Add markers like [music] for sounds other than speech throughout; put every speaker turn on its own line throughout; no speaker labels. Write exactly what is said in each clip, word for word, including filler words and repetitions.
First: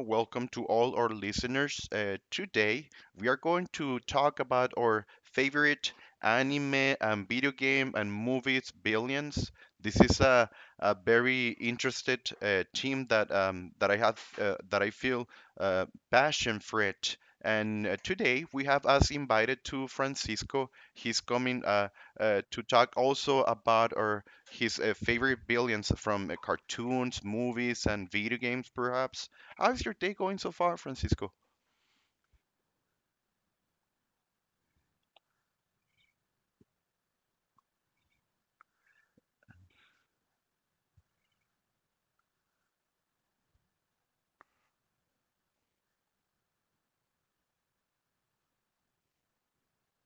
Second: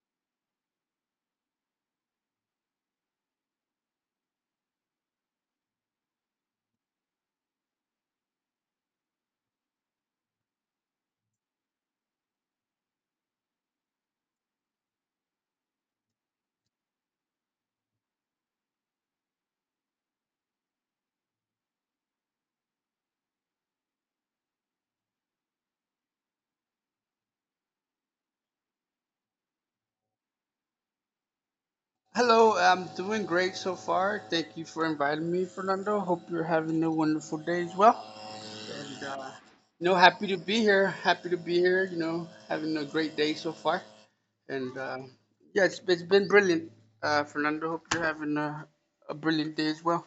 Welcome to all our listeners. Uh, today, we are going to talk about our favorite anime and video game and movies, Billions. This is a, a very interested uh, team that um, that I have uh, that I feel uh, passion for it. And uh, today we have us invited to Francisco. He's coming uh, uh, to talk also about our his uh, favorite villains from uh, cartoons, movies, and video games, perhaps. How's your day going so far, Francisco?
Hello, I'm doing great so far. Thank you for inviting me, Fernando. Hope you're having a wonderful day as well. And, uh, you know, happy to be here. Happy to be here, you know, having a great day so far. And, uh, yeah, it's, it's been brilliant, uh, Fernando. Hope you're having a, a brilliant day as well.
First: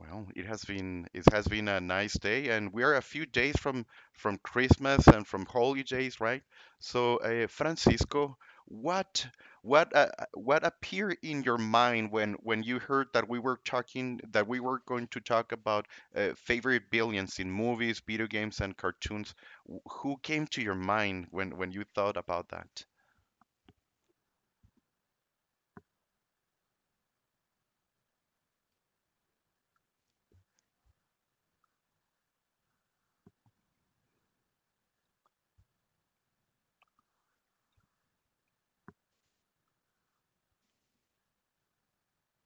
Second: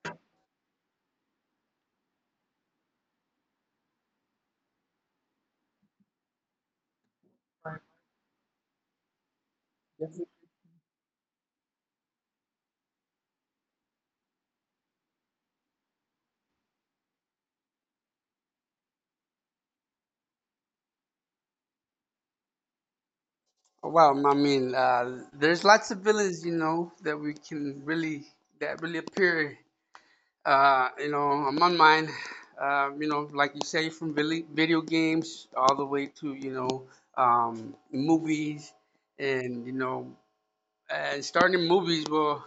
Well, it has been it has been a nice day, and we are a few days from from Christmas and from holidays, right? So, uh, Francisco, what what uh, uh, what appeared in your mind when when you heard that we were talking that we were going to talk about uh, favorite billions in movies, video games, and cartoons? Wh- Who came to your mind when when you thought about that?
Well, I mean, uh, there's lots of villains, you know, that we can really, that really appear. Uh, you know, on mine, uh, you know, like you say, from video games all the way to, you know, um, movies and, you know, and starting movies, well,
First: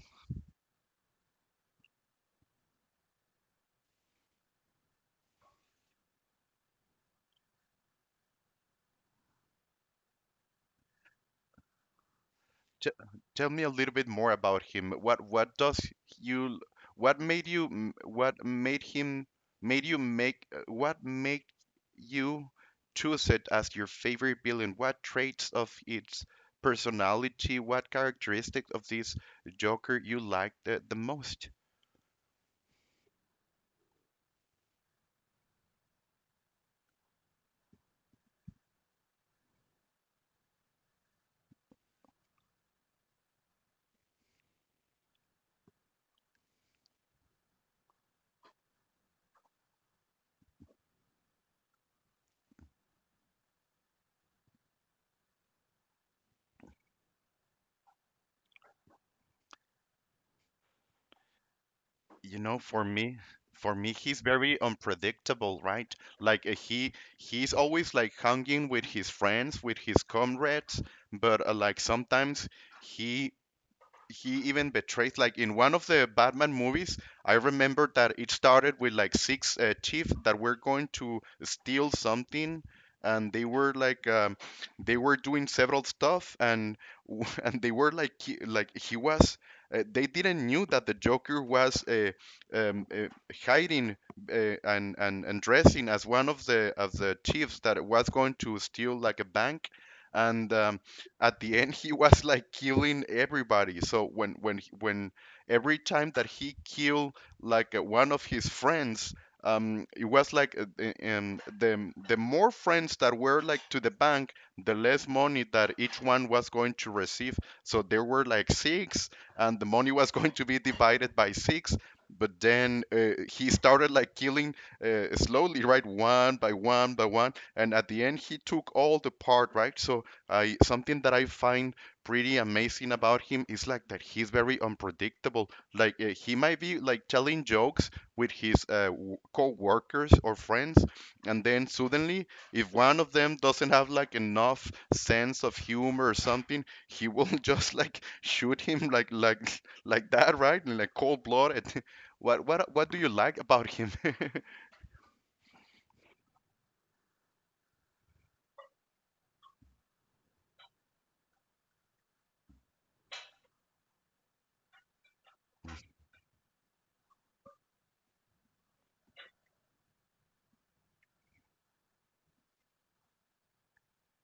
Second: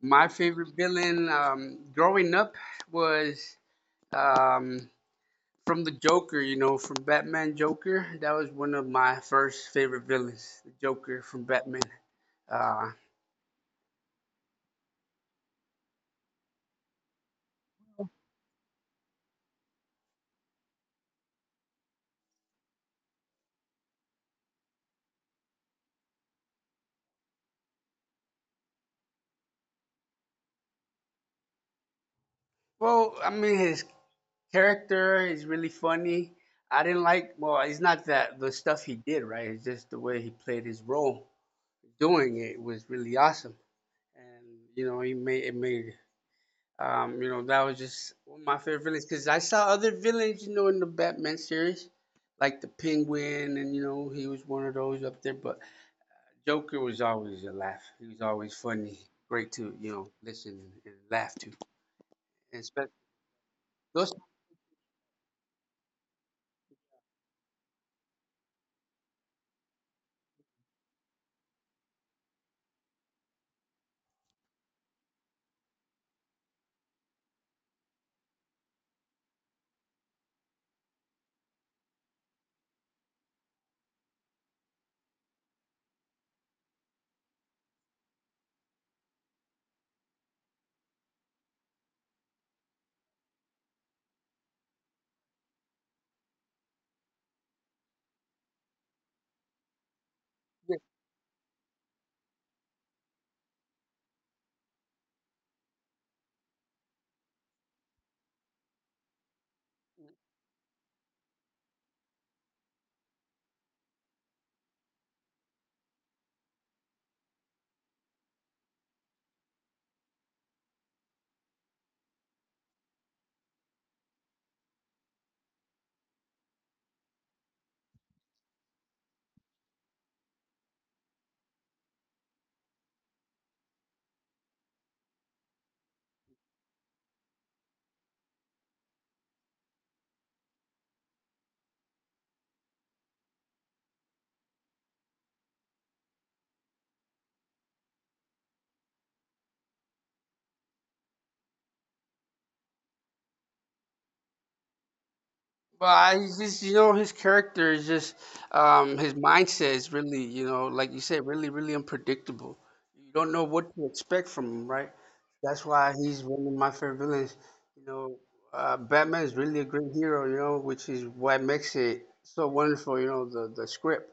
my favorite villain um, growing up was um, from the Joker, you know, from Batman Joker. That was one of my first favorite villains, the Joker from Batman.
T-
Uh,
tell me a little bit more about him. What what does you what made you m- what made him made you make uh, what made you choose it as your favorite villain? What traits of its personality, what characteristic of this Joker you liked the, the most?
well, I mean, his character. He's really funny. I didn't like. Well, it's not that the stuff he did, right? It's just the way he played his role. Doing it was really awesome, and you know, he made it made. Um, you know, that was just one of my favorite villains because I saw other villains, you know, in the Batman series, like the Penguin, and you know, he was one of those up there. But Joker was always a laugh. He was always funny, great to you know listen and laugh to,
You know,
and
for
spe-
me, for me,
those.
he's very unpredictable, right? Like uh, he he's always like hanging with his friends, with his comrades, but uh, like sometimes he he even betrays, like in one of the Batman movies. I remember that it started with like six uh, chiefs that were going to steal something, and they were like um, they were doing several stuff, and [laughs] and they were like he, like he was uh, they didn't knew that the Joker was uh, um, uh, hiding uh, and, and and dressing as one of the of the chiefs that was going to steal like a bank, and um,
Yeah.
at the end he was like killing everybody. So when when he- when every time that he killed, like uh, one of his friends, um it was like uh, the- um, the the more friends that were like to the bank, the less money that each one was going to receive. So there were like six, and the money was [laughs] going to be divided by six. But then uh, he started like killing, uh, slowly, right? One by one by one, and at the end he took all the part, right? So, I something that I find pretty amazing about him is like that he's very unpredictable. Like uh, he might be like telling jokes with his uh, w- co-workers or friends, and then suddenly, if one of them doesn't have like enough sense of humor or something, he will [laughs] just like shoot him, like like like that, right? In like cold blood. [laughs] what what what do you like about him? [laughs]
Well, I he's just you know his character is just um, his mindset is really you know like you said really really unpredictable. You don't know what to expect from him, right? That's why he's one of my favorite villains. You know, uh, Batman is really a great hero. You know, which is what makes it so wonderful. You know, the the script.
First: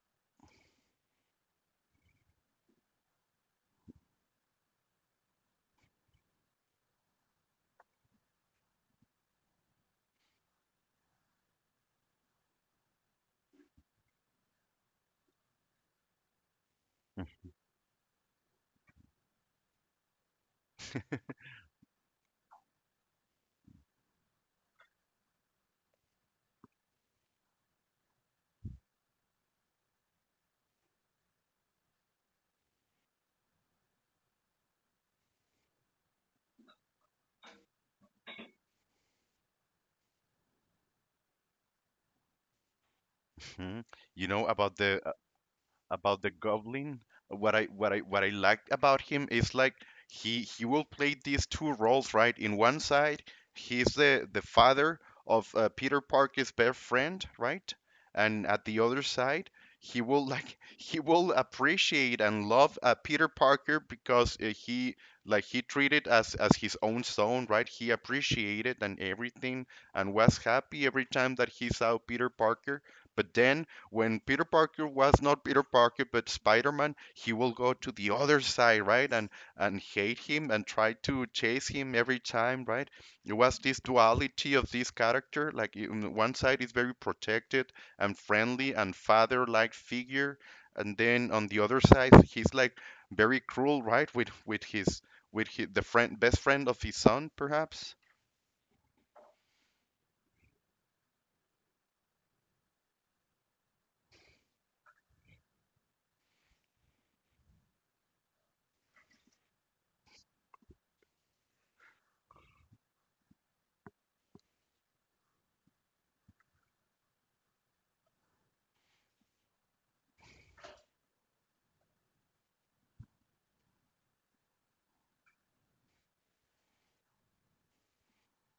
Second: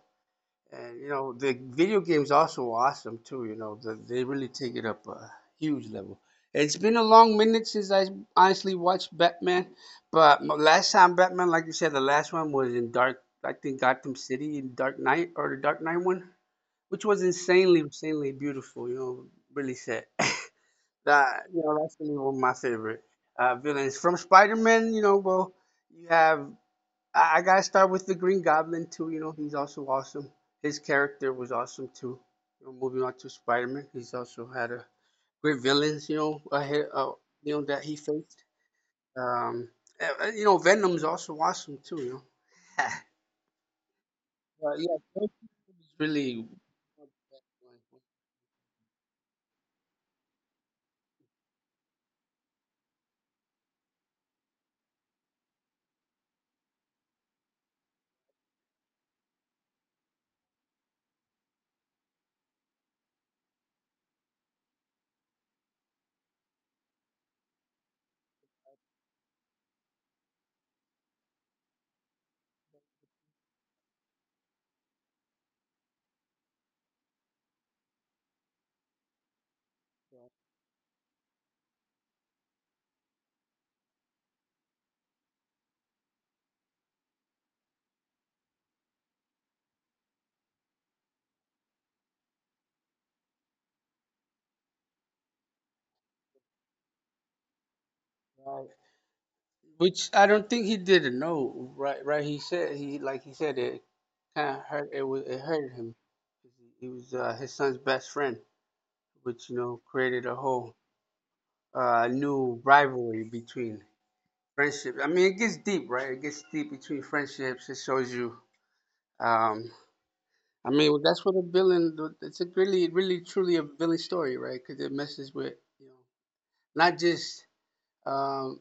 And you know, the video games also awesome too. You know, the, they really take it up a huge level. It's been a long minute since I honestly watched Batman, but my last time Batman, like you said, the last one was in Dark. I think Gotham City in Dark Knight or the Dark Knight one, which was insanely, insanely beautiful. You know, really sad. [laughs] that you know, that's really one of my favorite uh, villains from Spider-Man. You know, well, you have I, I gotta start with the Green Goblin too. You know, he's also awesome. His character was awesome too. You know, moving on to Spider Man, he's also had a great villains. You know, ahead, uh, you know that he faced. Um, uh, uh, you know, Venom's also awesome too. You know, [laughs]
Hmm. You know about
but yeah,
the
Venom is
about the
really.
Goblin, what i what i what i liked about him is like, he he will play these two roles, right? In one side, he's the the father of uh, Peter Parker's best friend, right. And at the other side, he will [laughs] like he will appreciate and love uh, Peter Parker, because uh, he like he treated as as his own son, right. He appreciated and everything, and was happy every time that he saw Peter Parker. But then when Peter Parker was not Peter Parker but Spider-Man, he will go to the other side, right? And and hate him and try to chase him every time, right? It was this duality of this character, like you- one side is very protected and friendly and father-like figure, and then on the other side he's like very cruel, right? With with his with his, the friend best friend of his son, perhaps.
Right. Which I don't think he didn't know. Right, right. He said he like he said it kind of hurt. It was it hurt him. He was uh, his son's best friend, which you know created a whole uh, new rivalry between friendships. I mean, it gets deep, right? It gets deep between friendships. It shows you. Um, I mean, well, that's what a villain. It's a really, really, truly a villain story, right? Because it messes with you know not just um,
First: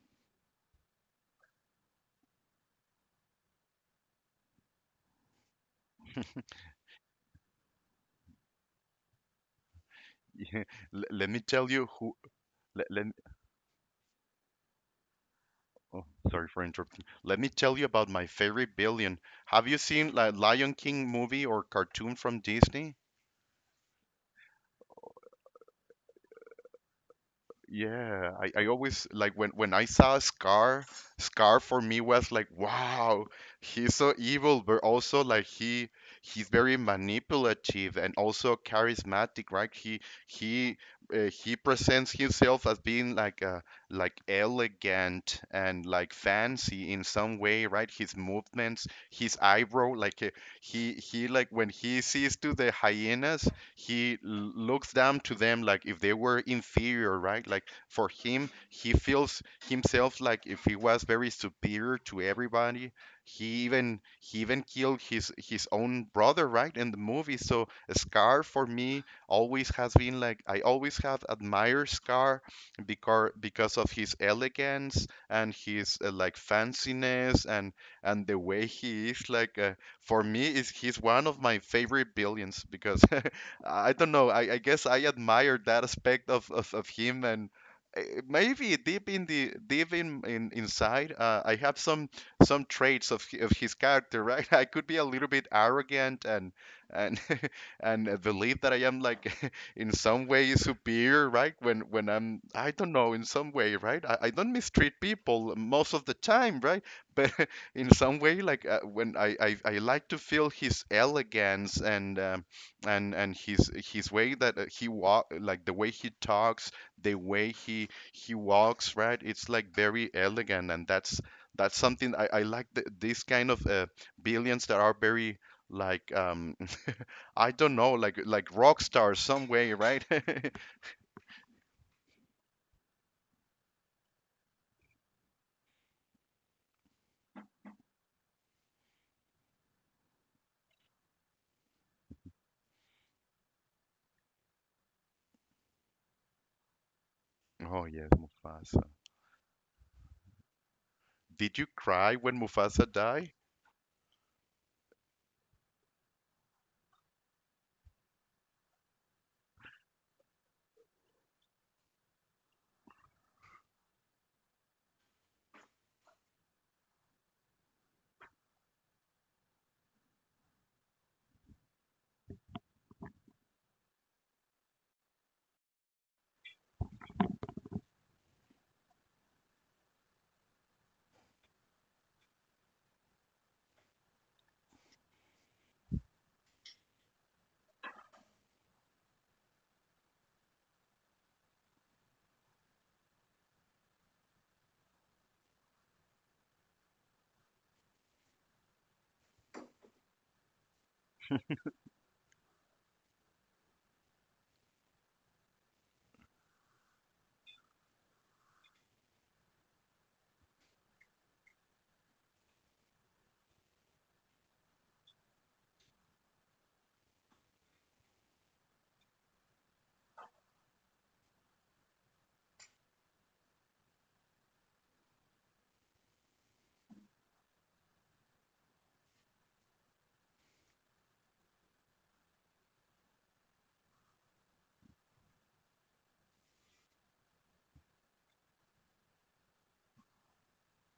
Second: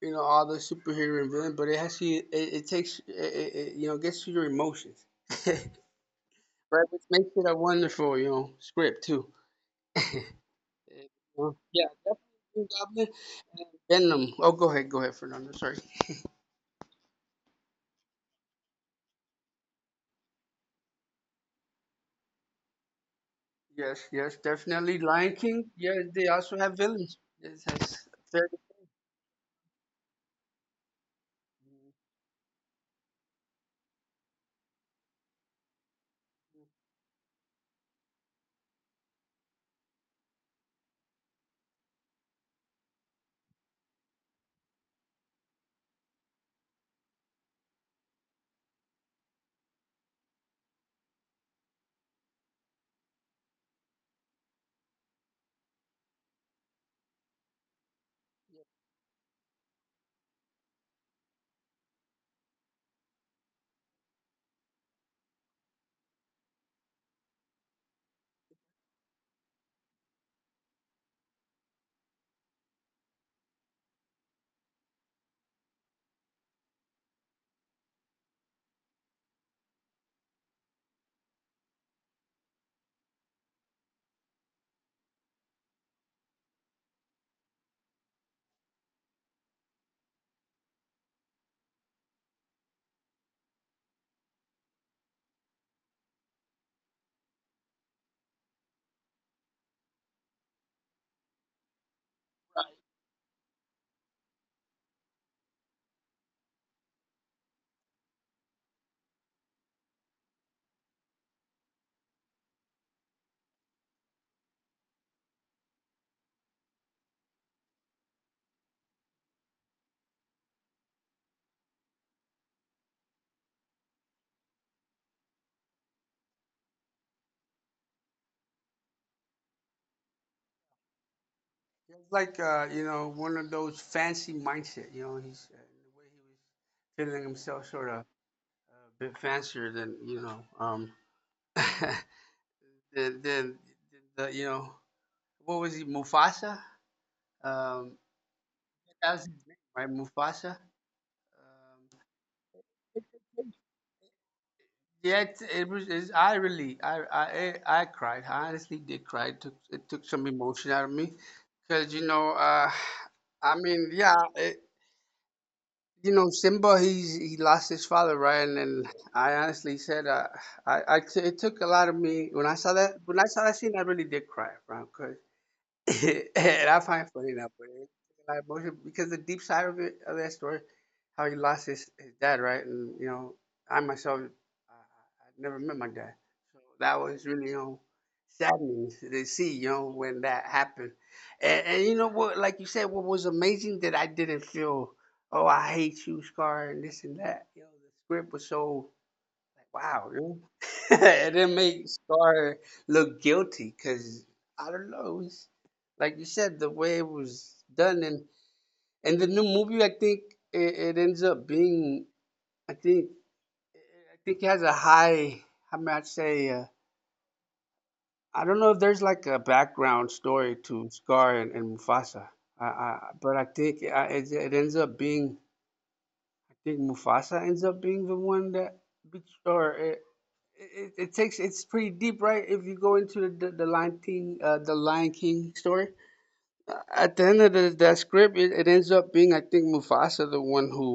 you know all the superhero and villain, but it has to. It, it takes it, it, it, you know gets to your emotions, [laughs] right? Which makes it a wonderful you know script too.
[laughs] L- let me
[laughs]
tell
Yeah,
you who.
definitely Green
Let, let,
Goblin. Venom. Oh, go ahead, go ahead, Fernando. Sorry.
Oh, sorry for interrupting. Let me tell you about my favorite billion. Have you seen like Lion King movie or cartoon from Disney?
Yes, yes, definitely. Lion King, yeah, they also have villains. Yes, yes.
Yeah,
They.
I, I always like when when I saw Scar. Scar for me was like, wow, he's so evil, but also like he he's very manipulative and also charismatic, right? He he uh, he presents himself as being like uh like elegant and like fancy in some way, right? His movements, his eyebrow, like uh, he he like when he sees to the hyenas, he l- looks down to them like if they were inferior, right? Like for him, he feels himself like if he was very superior to everybody. He even he even killed his his own brother, right, in the movie. So Scar for me always has been like, I always have admired Scar because because of his elegance and his uh, like fanciness, and and the way he is like, uh, for me is he's one of my favorite villains because [laughs] I don't know. I, I guess I admired that aspect of, of, of him, and eh, maybe deep in the deep in, in inside, uh, I have some some traits of hi- of his character, right? [laughs] I could be a little bit arrogant and and [laughs] and uh, believe that I am like [laughs] in some way superior, right? When when I'm I don't know, in some way, right? I, I don't mistreat people most of the time, right? But [laughs] in some way, like uh, when I, I I like to feel his elegance and. Um, and and his his way, that uh, he walk like the way he talks, the way he he walks, right? It's like very elegant, and that's that's something i, I like th these kind of uh, billions that are very like um [laughs] I don't know, like like rock stars, some way, right? [laughs]
It's like uh, you know, one of those fancy mindset. You know, he's uh, the way he was feeling himself sort of a bit fancier than you know, um, [laughs] than, than the, you know, what was he, Mufasa?
Oh
Um,
yes, Mufasa.
that was his name, right? Mufasa.
Did you
Um,
cry when Mufasa died?
Yeah, it's, it was. It's, I really, I, I, I I cried. I honestly did cry. It took, it took some emotion out of me, because you know, uh, I mean, yeah, it, you know, Simba, he's he lost his father, right? And, and I honestly said, uh, I, I, t- it took a lot of me when I saw that. When I saw that scene, I really did cry, right? [laughs] And I find it funny now, but it's a lot of emotion because the deep side of it of that story, how he lost his, his dad, right? And you know, I myself, I, I I never met my dad, so that was really you know saddening to see, you know, when that happened. And, and you know what, like you said, what was amazing that I didn't feel, oh, I hate you, Scar, and this and that. You know, the script was so like, wow, really? [laughs] And it made Scar look guilty because I don't know. It's, like you said, the way it was done, and and the new movie, I think it, it ends up being. I think I think it has a high. How might I say. Uh, I don't know if there's like a background story to Scar and, and Mufasa. I, I, but I think I, it, it ends up being. I think Mufasa ends up being the one that, betrays- or it, it takes it's pretty deep, right? If you go into the the, the Lion King, uh, the Lion King story. Uh, at the end of the, that script, it, it ends up being I think Mufasa, the one who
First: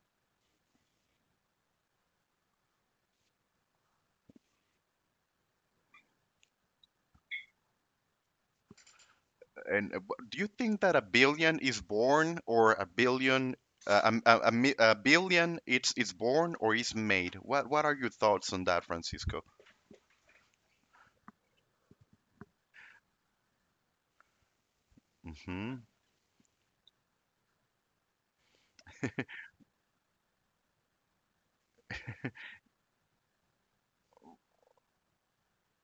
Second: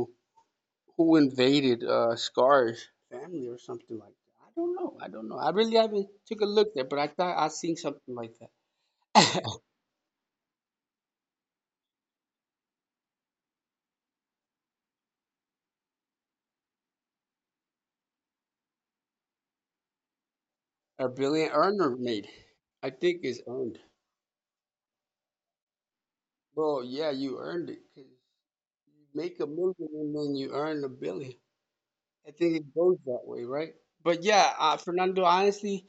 who invaded uh, Scar's family or something like that. I don't know. I don't know. I really haven't took a look there, but I thought I seen something like that.
And uh, wh- do you think that a billion is born, or a billion uh, um, a, a, mi- a billion it's it's born or is made? What what are your thoughts on that, Francisco?
A brilliant earner made. I think it's earned.
Hmm.
Well, yeah, you earned it 'cause you make a million and then you earn a billion. I think it goes that way, right? But yeah, uh, Fernando, honestly,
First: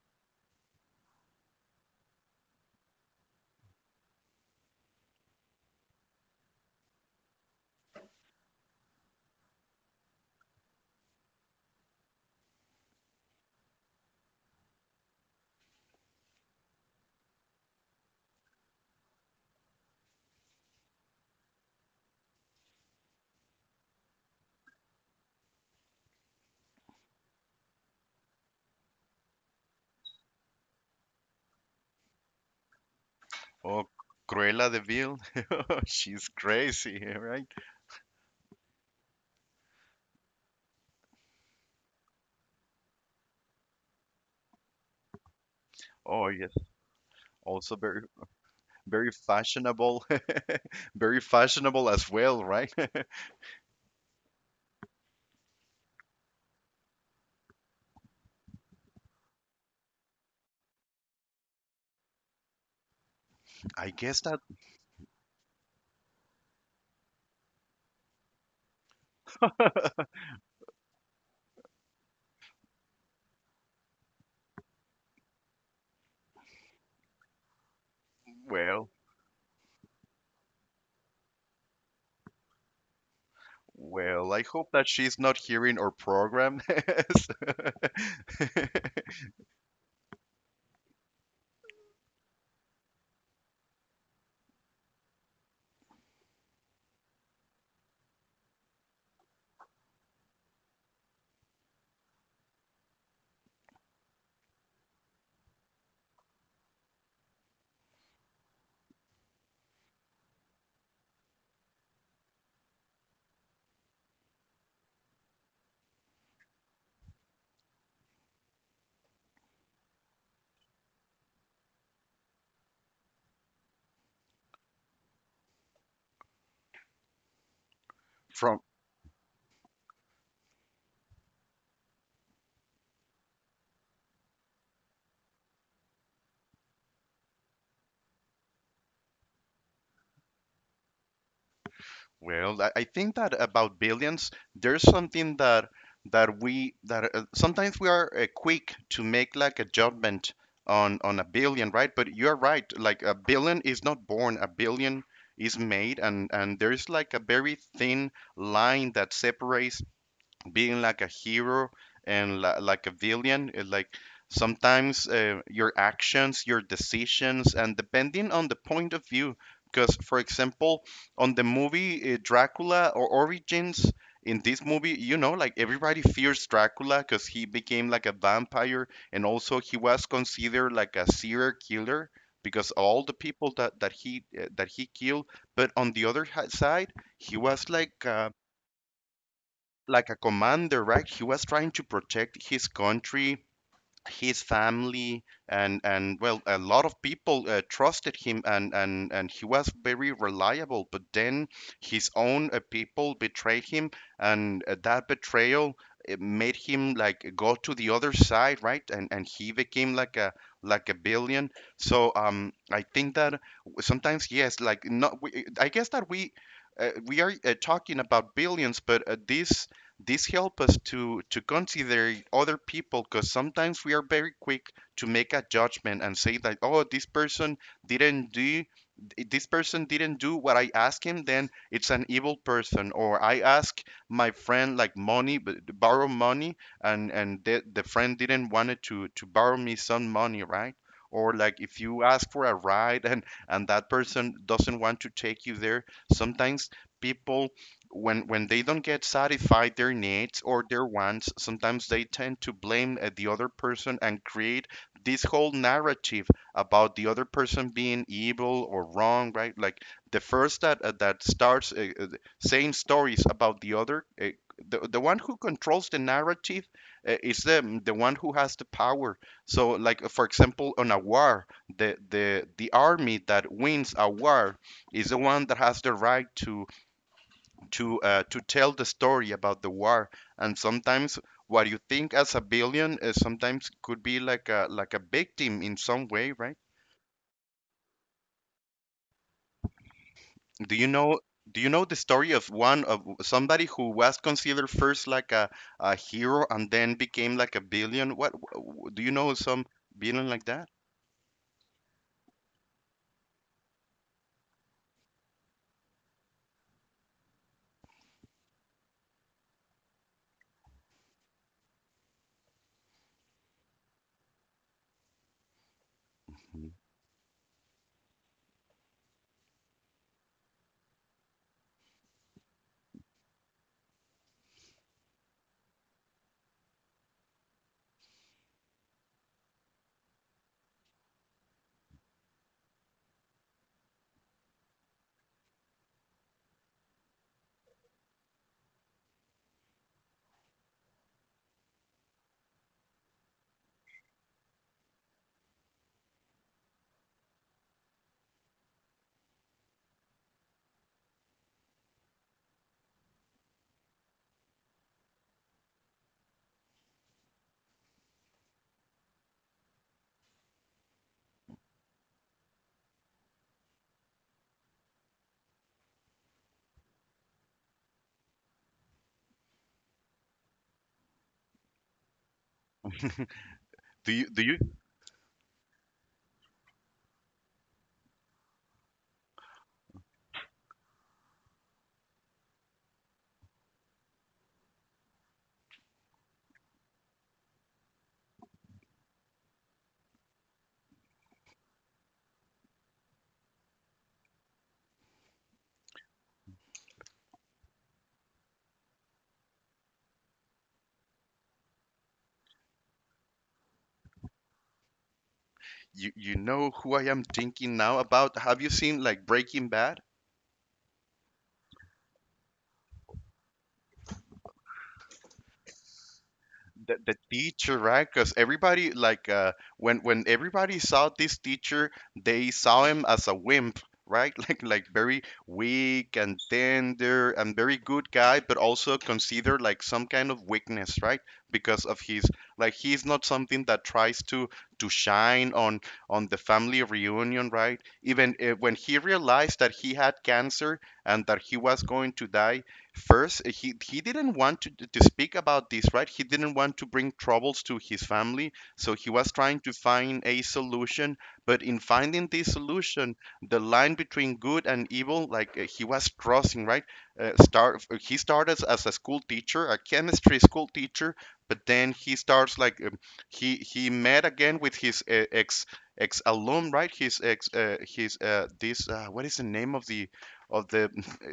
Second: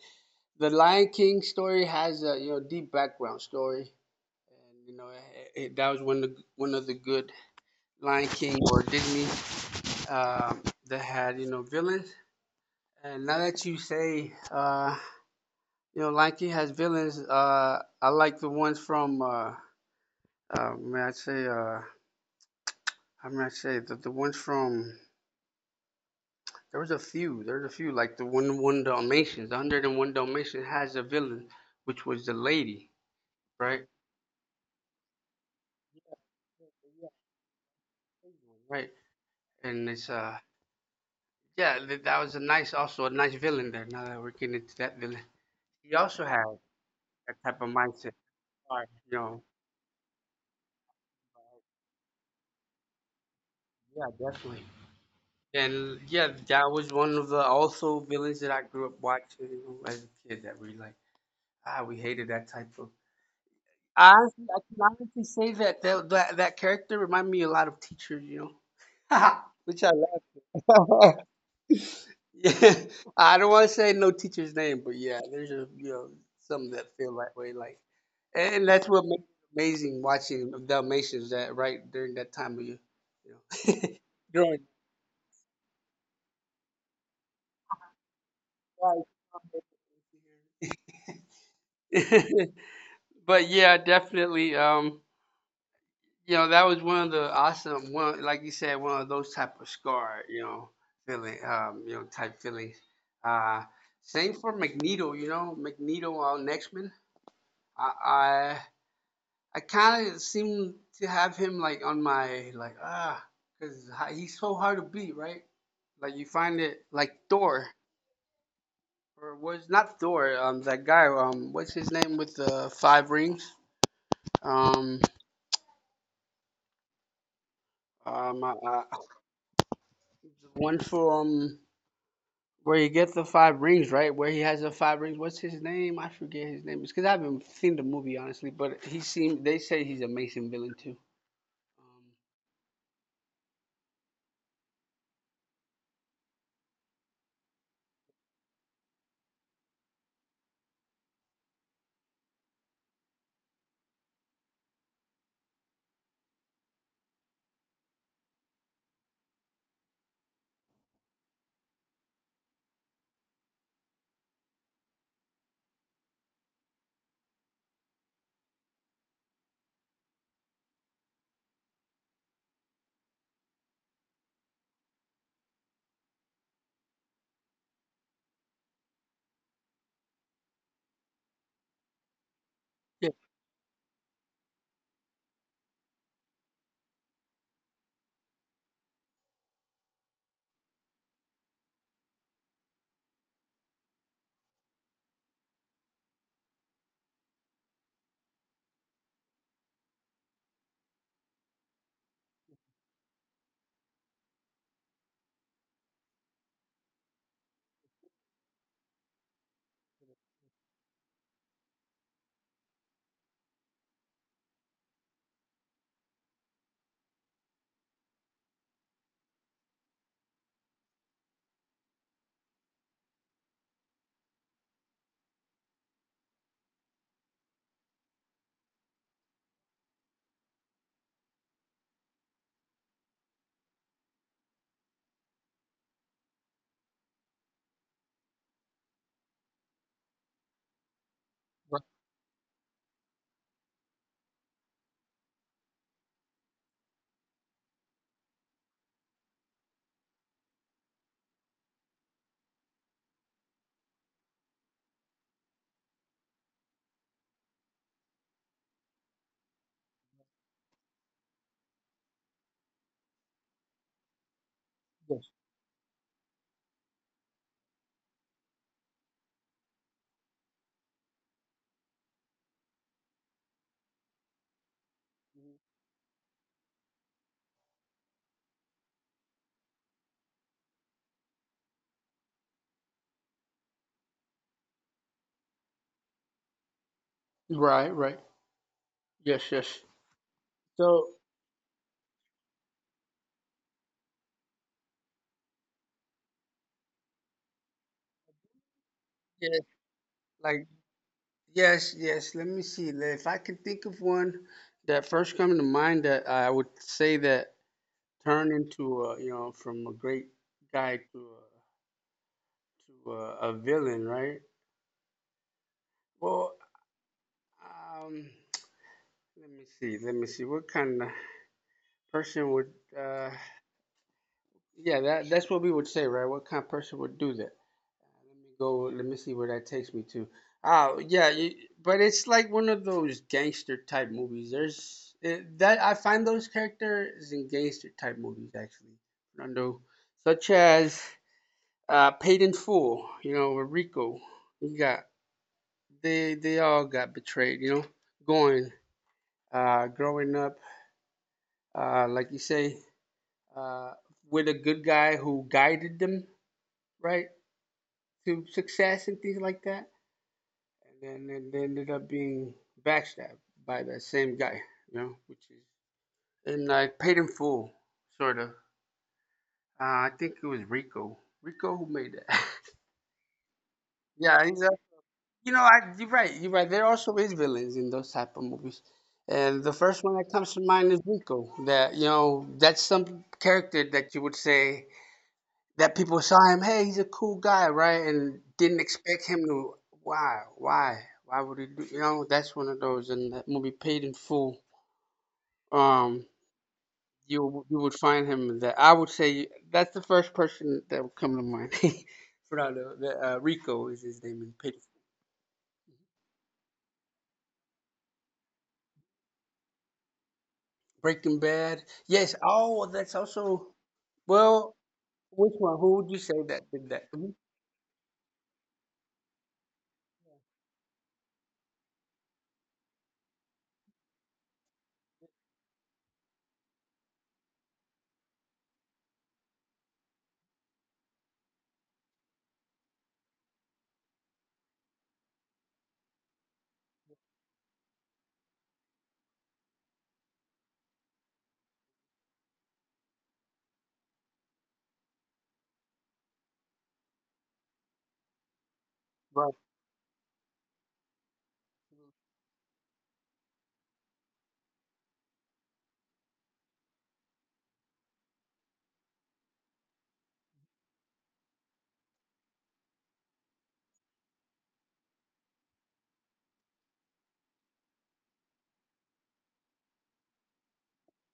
the Lion King story has a you know deep background story, and you know it, it, that was one of the, one of the good Lion King or Disney um, that had you know villains. And now that you say uh, you know Lion King has villains, uh, I like the ones from uh, uh, may I say uh, I may I say the the ones from there was a few there's a few like the one one Dalmatians, the hundred and one Dalmatians has a villain, which was the lady,
Oh,
right?
Cruella de Vil, [laughs] she's crazy, right?
Right. And it's uh yeah, th- that was a nice also a nice villain there. Now that we're getting into that villain, he also
Oh
had
yes,
that type of
also very,
mindset. All right.
very
You know,
fashionable, [laughs] very fashionable as well, right? [laughs]
yeah, definitely. And yeah, that was one of the also villains that I grew up watching you know, as a kid. That we like ah we hated that type of.
I guess that,
Honestly, I can honestly say that that that, that, character reminded me a lot of teachers. You know, [laughs] which I love. [laughs] Yeah, [laughs] I don't want to say no teacher's name, but yeah, there's a you know some that feel that way. Like, and that's
well.
what makes it amazing watching Dalmatians that right during that time of year, you
Well, I
know,
hope that she's not hearing our program, [laughs] so-
[laughs] during life. [laughs] But yeah, definitely. Um, you know, that was one of the awesome one, like you said, one of those type of scar, you know, feeling, um, you know, type feelings. Uh, same for Magneto. You know, Magneto on X Men. I, I kind of seem to have him like on my like ah, because he's so hard to beat, right? Like you find it like Thor or was not Thor? Um, that guy. Um, what's his name with the five rings? Um,
[laughs]
um, uh,
from.
uh, the one from where you get the five rings, right? Where he has the five rings. What's his name? I forget his name. It's because I haven't seen the movie honestly, but he seemed. They say he's an amazing villain too. Um,
Well, I I think that about billions, there's something that that we that uh, sometimes we are uh, quick to make like a judgment on on a billion, right? But you're right. Like, a billion is not born, a billion is made, and and there's like a very thin line that separates being like a hero and li- like a villain, is like, sometimes uh, your actions, your decisions, and depending on the point of view, because, for example, on the movie uh, Dracula or Origins, in this movie, you know like, everybody fears Dracula because he became like a vampire, and also he was considered like a serial killer because all the
yeah.
people that, that he uh, that he killed. But on the other hi- side, he was like uh, like a commander, right? He was trying to protect his country, his family, and and well, a lot of people uh, trusted him, and and and he was very reliable. But then his own uh, people betrayed him, and uh, that betrayal, it made him like go to the other side, right? And and he became like a like a billion. So um, I think that sometimes, yes, like, not. We, I guess that we uh, we are uh, talking about billions, but uh, this this help us to to consider other people, because sometimes we are very quick to make a judgment and say that, oh, this person didn't do this person didn't do what I asked him, then it's an evil person. Or I ask my friend like money, but borrow money, and and the, the friend didn't want it to to borrow me some money, right? Or like if
Right.
you ask for a ride [laughs] and and that person doesn't want to take you there, sometimes people when when they don't get satisfied their needs or their wants, sometimes they tend to blame uh, the other person and create this whole narrative about the other person being evil or wrong, right? Like the first that uh, that starts uh, uh, saying stories about the other, uh, the, the one who controls the narrative, uh, is the the one who has the power. So like, uh, for example, on a war, the the the army that wins a war is the one that has the right to to uh, to tell the story about the war. And sometimes what you think as a billion is sometimes could be like a like a victim in some way, right?
Right. Right. Yes. Yes.
do you
So
know do you know the story of one of somebody who was considered first like a, a hero and then became like a billion? What, do you know
yeah,
some billion like
like
that?
yes, yes. Let me see. le- If I can think of one that first come to mind that I would say that turned into a, you know, from a great guy to a, to a, a villain, right? Well, um, let me see. Let me see. What kind of person would, uh, yeah, that that's what we would say, right? What kind of person would do that? Let me go. Let me see where that takes me to. Oh, yeah, you, but it's like one of those gangster type movies. There's it, that I find those characters in gangster type movies actually, Fernando, such as uh, Paid in Full. You know, with Rico, you got they they all got betrayed. You know, going uh, growing up, uh, like you say, uh, with a good guy who guided them right to success and things like that and then and they ended up being backstabbed by that same guy, you know, which is and I paid in full, sort of. Uh, I think it was Rico. Rico who made that. [laughs]
do you
yeah,
do
he's
you,
a, you know, I, You're right. You're right. There also is villains in those type of movies, and the first one that comes to mind is Rico. That, you know, that's some character that you would say that people saw him. Hey, he's a cool guy, right? And didn't expect him to. Why? Why? Why would he do? You know, that's one of those. And that movie, Paid in Full. Um, you you would find him that I would say that's the first person that would come to mind. [laughs] Without a- the, uh, Rico is his name in Pit-
you you know who I am thinking now about? Have you seen like Breaking Bad?
Breaking Bad. Yes. Oh, that's also well. Which one? Who would you say that did
the,
that?
the
Mhm.
teacher, right? Because everybody, like, uh, when when everybody saw this teacher, they saw him as a wimp, right? [laughs] Like, like very weak and tender and very good guy, but also considered like some kind of weakness, right? Because of his, like, he's not something that tries to to shine on on the family reunion, right? Even uh, when he realized that he had cancer and that he was going to die, first, he he didn't want to to speak about this, right? He didn't want to bring troubles to his family, so he was
Right.
trying to find a solution. But in finding this solution, the line between good and evil, like uh, he was crossing, right? Uh, start he started as a school teacher, a chemistry school teacher, but then he starts like um, he he met again with his uh, ex ex alum, right? His ex, uh, his uh, this uh, what is the name of the of the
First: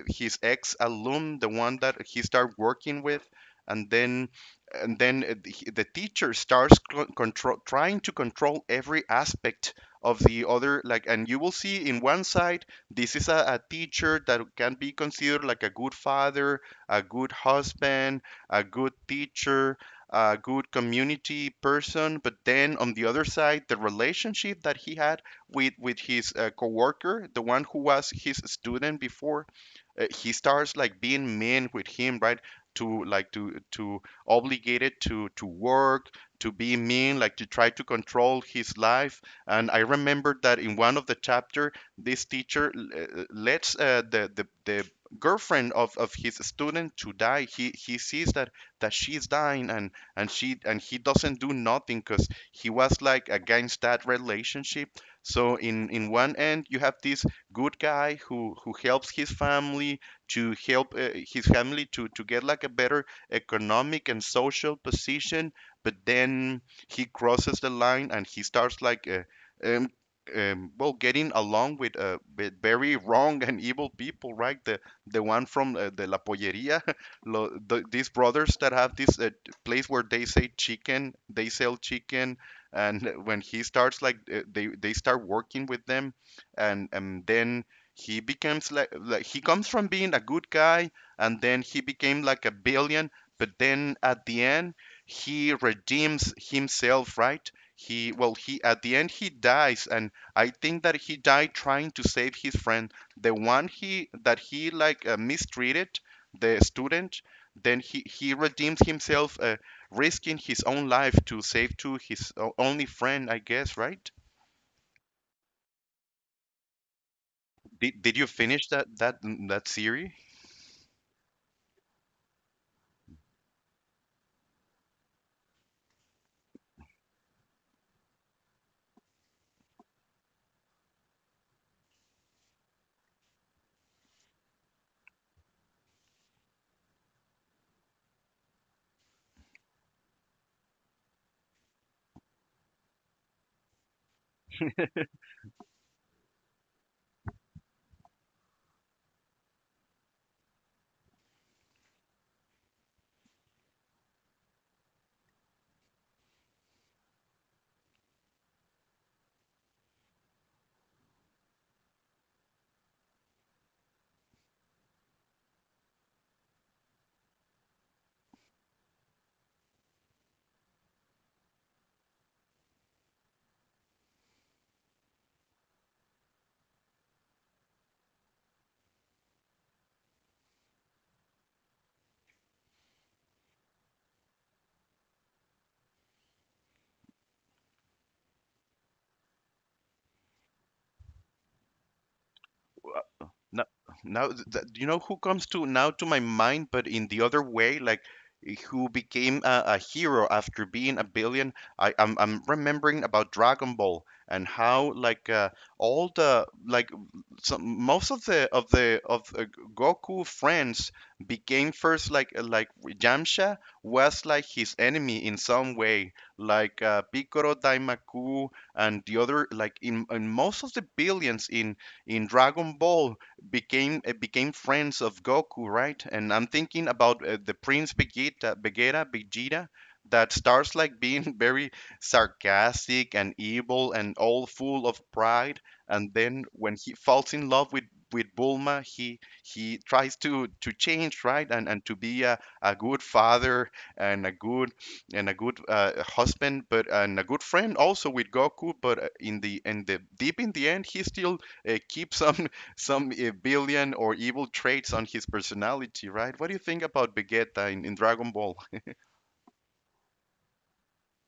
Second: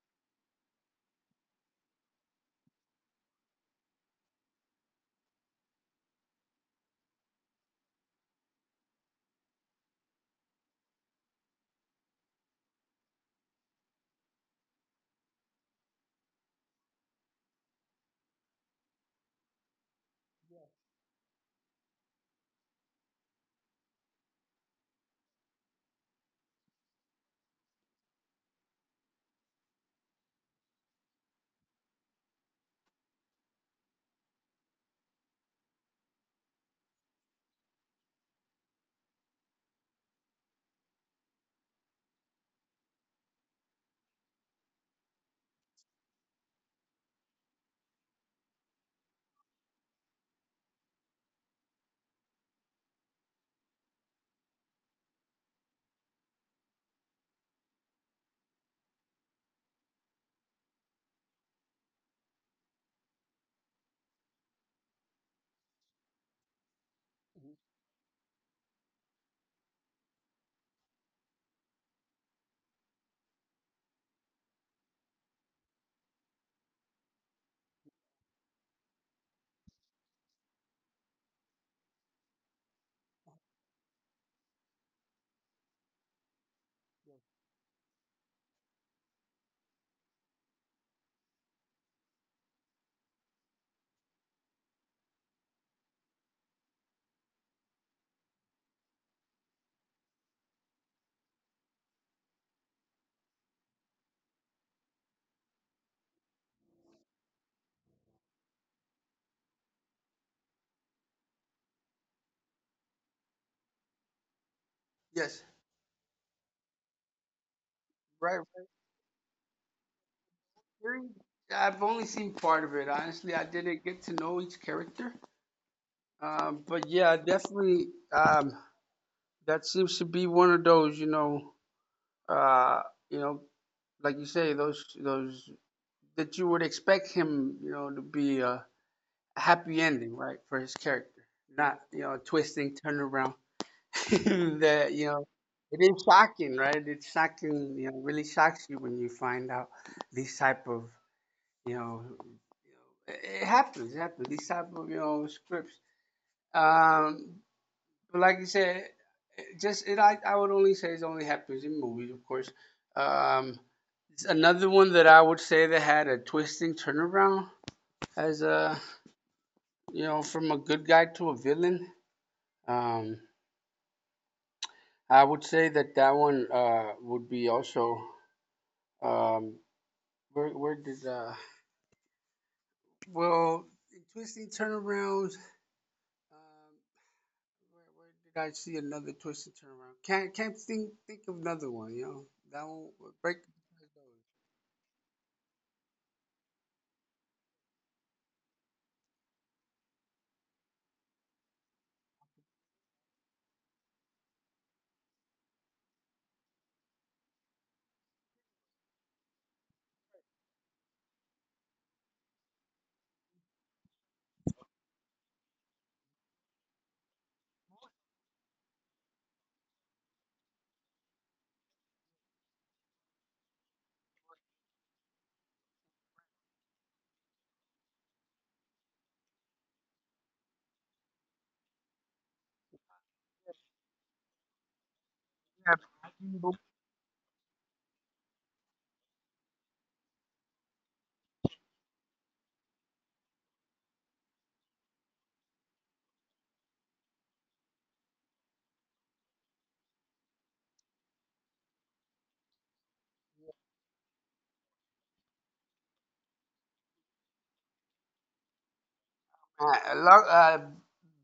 his ex alum, the one that he started working with, and then and then uh, the the teacher starts co- control trying to control every aspect of the other. Like, and you will see, in one side, this is a, a teacher that can be considered like a good father, a good husband, a good teacher, a good community person, but then on the other side, the relationship that he had with with his uh, coworker, the one who was his student before, uh, he starts like being mean with him, right? To like to to obligate it to to work, to be mean, like to try to control his life. And I remember that in one of the chapter, this teacher uh, lets uh, the, the the girlfriend of, of his student to die. He he sees that that she's dying, and and she and he doesn't do nothing because he was like against that relationship. So in in one end, you have this good guy who who helps his family to help uh, his family to to get like a better economic and social position. But then he crosses the line and he starts like, uh, um, um, well, getting along with, uh, with very wrong and evil people, right? The the one from, uh, the la polleria, [laughs] lo, the, these brothers that have this, uh, place where they say chicken, they sell chicken. And when he starts like, uh, they they start working with them, and and then he becomes like like he comes from being a good guy, and then he became like a villain. But then at the end, he redeems himself, right? He, well, he at the end he dies, and I think that he died trying to save his friend, the one he that he like uh, mistreated, the student. Then he he redeems himself, uh, risking his own life to save to his o- only friend, I guess, right?
Yes.
Did, did you
Right.
finish
right.
that that that series?
Theory? I've only seen part of it. Honestly, I didn't get to know each character. Um, but yeah, definitely. Um, that seems to be one of those. You know. Uh, you know, like you say, those those that you would expect him, you know, to be a happy ending, right, for his character, not, you know, a twisting turnaround. [laughs] That, you know, it is shocking, right? It's shocking, you know, really shocks you when you find out these type of, you know, it happens, it happens. These type of, you know, scripts. Um, but like you said, it just it, I, I would only say it only happens in movies, of course. Um, it's another one that I would say that had a twisting turnaround as a, you know, from a good guy to a villain, um, I would say that that one uh, would be also, um, where where did uh, well in twisting turnarounds. Um, where, where did I see another twisting turnaround? Can't can't think think of another one. You know that one break.
No, now that, you know who comes to now to my mind, but in the other way, like, eh, who became a, a hero after being a billion. I, I'm I'm remembering about Dragon Ball, and how like, uh, all the, like, some, most of the of the of uh, Goku friends became first like, uh, like Yamcha was like his enemy in some way, like, uh, Piccolo, Daimaku, and the other, like, in, in most of the billions in in Dragon Ball became uh, became friends of Goku, right? And I'm thinking about, uh, the Prince Vegeta, Vegeta, Vegeta, that starts like being [laughs] very sarcastic and evil and all full of pride,
Yeah,
and
Dragon
then
Ball.
when he falls in love with with Bulma, he he tries to to change, right? And and to be a, a good father and a good and a good uh, husband, but, and a good friend also with Goku. But uh, in the, in the deep, in the end, he still uh, keeps [laughs] some some uh, billion or evil traits on his personality, right? What do you think about Vegeta in, in Dragon Ball? [laughs]
Uh, I love uh,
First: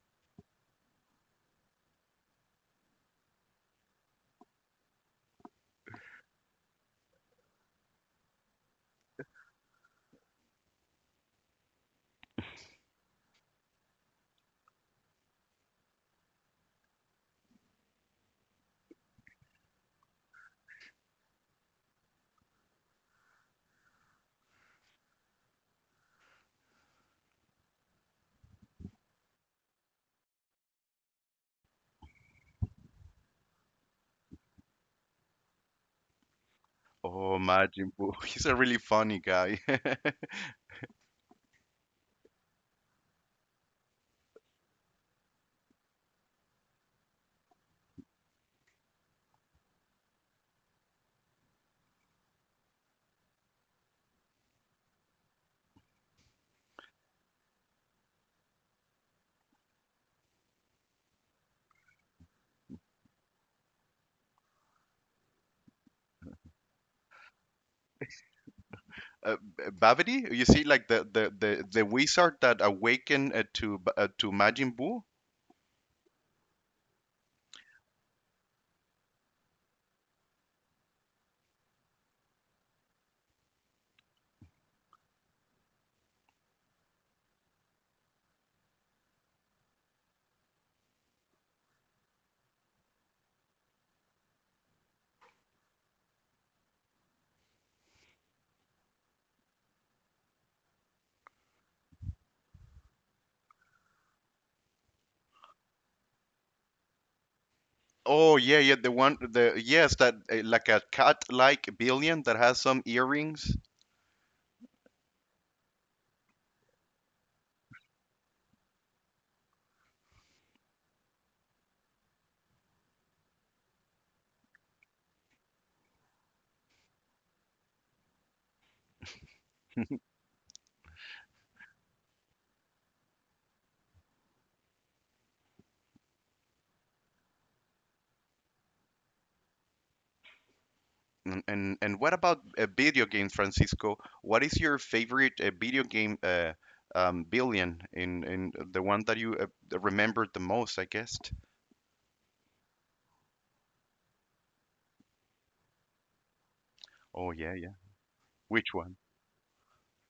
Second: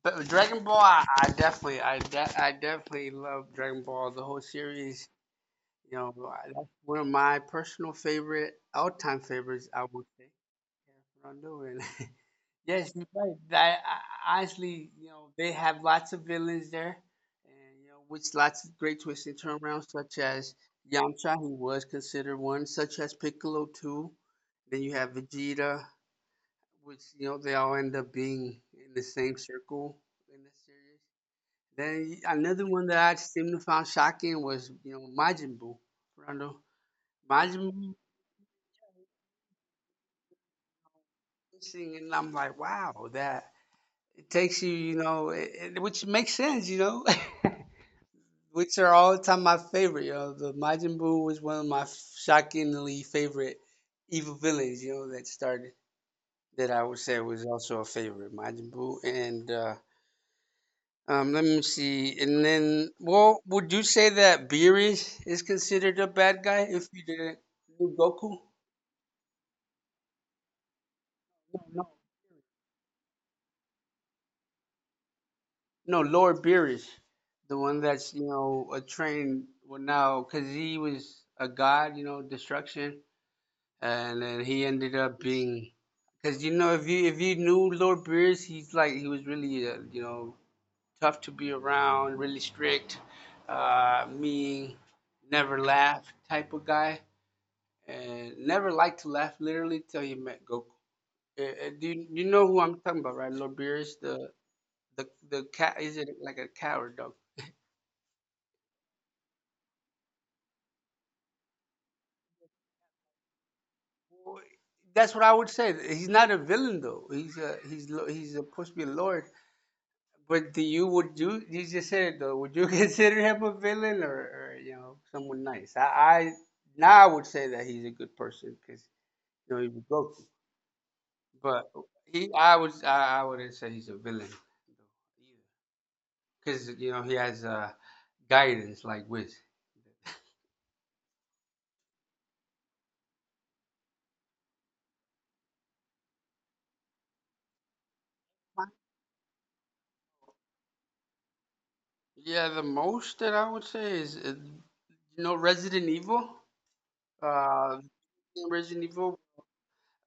but Dragon Ball. I, I definitely I de- I definitely love Dragon Ball. The whole series. You know, I- that's one of my personal favorite, all-time favorites, I would say. Yeah, that's what I'm doing. [laughs] Yes, you're right. That, I, honestly, you know, they have lots of villains there, and, you know, with lots of great twists and turnarounds, such as Yamcha. He was considered one, such as Piccolo too. Then you have Vegeta, which, you know, they all end up being in the same circle in this series. Then y- another one that I seem to found shocking was, you know, Majin Buu, Rondo
Oh,
reminds
Majin
me
Buu, [laughs] he's a really funny guy. [laughs] uh,
listening, and I'm like, wow, that it takes you, you know, it, it- which makes sense, you know. [laughs] Which are all the time my favorite. You know, the Majin Buu was one of my shockingly favorite evil villains, you know, that started, that I would say was also a favorite, Majin Buu. And uh, um, Let me see, and then, well, would you say that Beerus is considered a bad guy if you didn't do Goku?
B- Babidi, you see, like the the the, the wizard that awakened, uh, to B- uh, to Majin Buu.
No, Lord Beerus, the one that's, you know, a trained well now because he was a god, you know, destruction, and then he ended up being, because, you know, if you if you knew Lord Beerus, he's like he was really uh, you know, tough to be around, really strict, uh, mean, never laugh type of guy, and never liked to laugh literally till you met Goku. Uh, uh, do you, you know who I'm talking about, right? Lord Beerus, the the the cat, is it like a coward dog?
Oh yeah, yeah, the one, the, yes, that, uh, like a cat-like billion that has some earrings.
That's what I would say. He's not a villain though. He's a, he's lo- he's supposed to be a lord. But do you, would you, you just said it though? Would you [laughs] consider him a villain, or, or you know, someone nice? I, I now I would say that he's a good person because, you know, he was
[laughs]
broken. But he, I was I, I wouldn't say he's a villain because, you know, he has, uh, guidance like Wiz.
And and, and what about a video game, Francisco? What is your favorite uh, video game uh, um, billion in in the one that you uh, remembered the most, I guess.
Yeah, the most that I would say is uh, you know, Resident Evil.
Oh yeah, yeah.
Uh,
Which
Resident
one?
Evil.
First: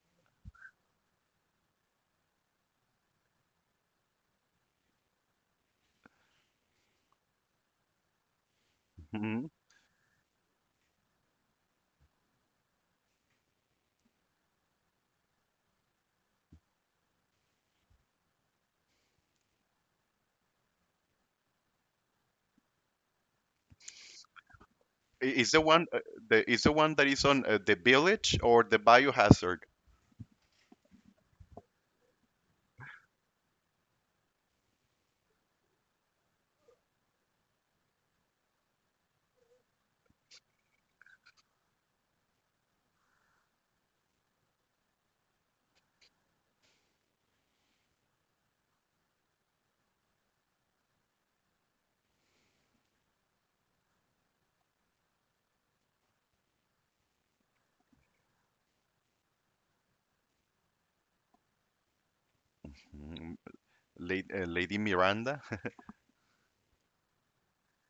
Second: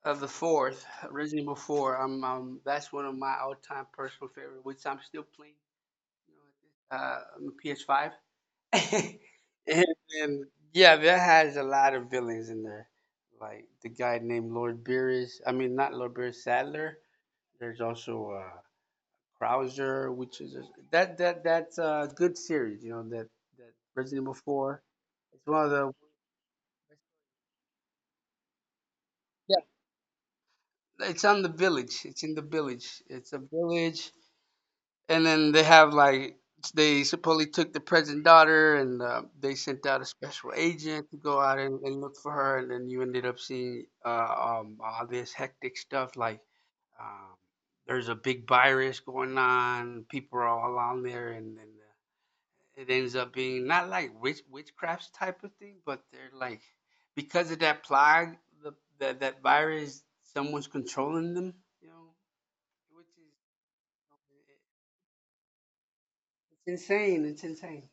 Of the fourth, Resident Evil Four, i I'm, um, that's one of my all-time personal favorite, which I'm still playing, you know, uh, on the P S five. [laughs]
Hmm.
And, and yeah, that has a lot of villains in there, like the guy named Lord Beerus. I mean, not Lord Beerus, Sadler. There's also uh, Krauser, which is a, that that that's a good series, you know. That that Resident Evil Four. It's
Is the
one of
one,
the
uh, the is the one that is on, uh, the village or the
yeah.
Biohazard?
It's on the village. It's in the village. It's a village, and then they have like they supposedly took the president daughter, and uh, they sent out a special agent to go out and, and look for her, and then you ended up seeing uh, um, all this hectic stuff like, um, there's a big virus going on, people are all on there, and, and uh, it ends up being not like witch witchcraft type of thing, but they're like because of that plague, the, that, that virus, someone's controlling them, you know, which is,
Mm, La- uh, Lady Miranda.
it's insane. It's insane.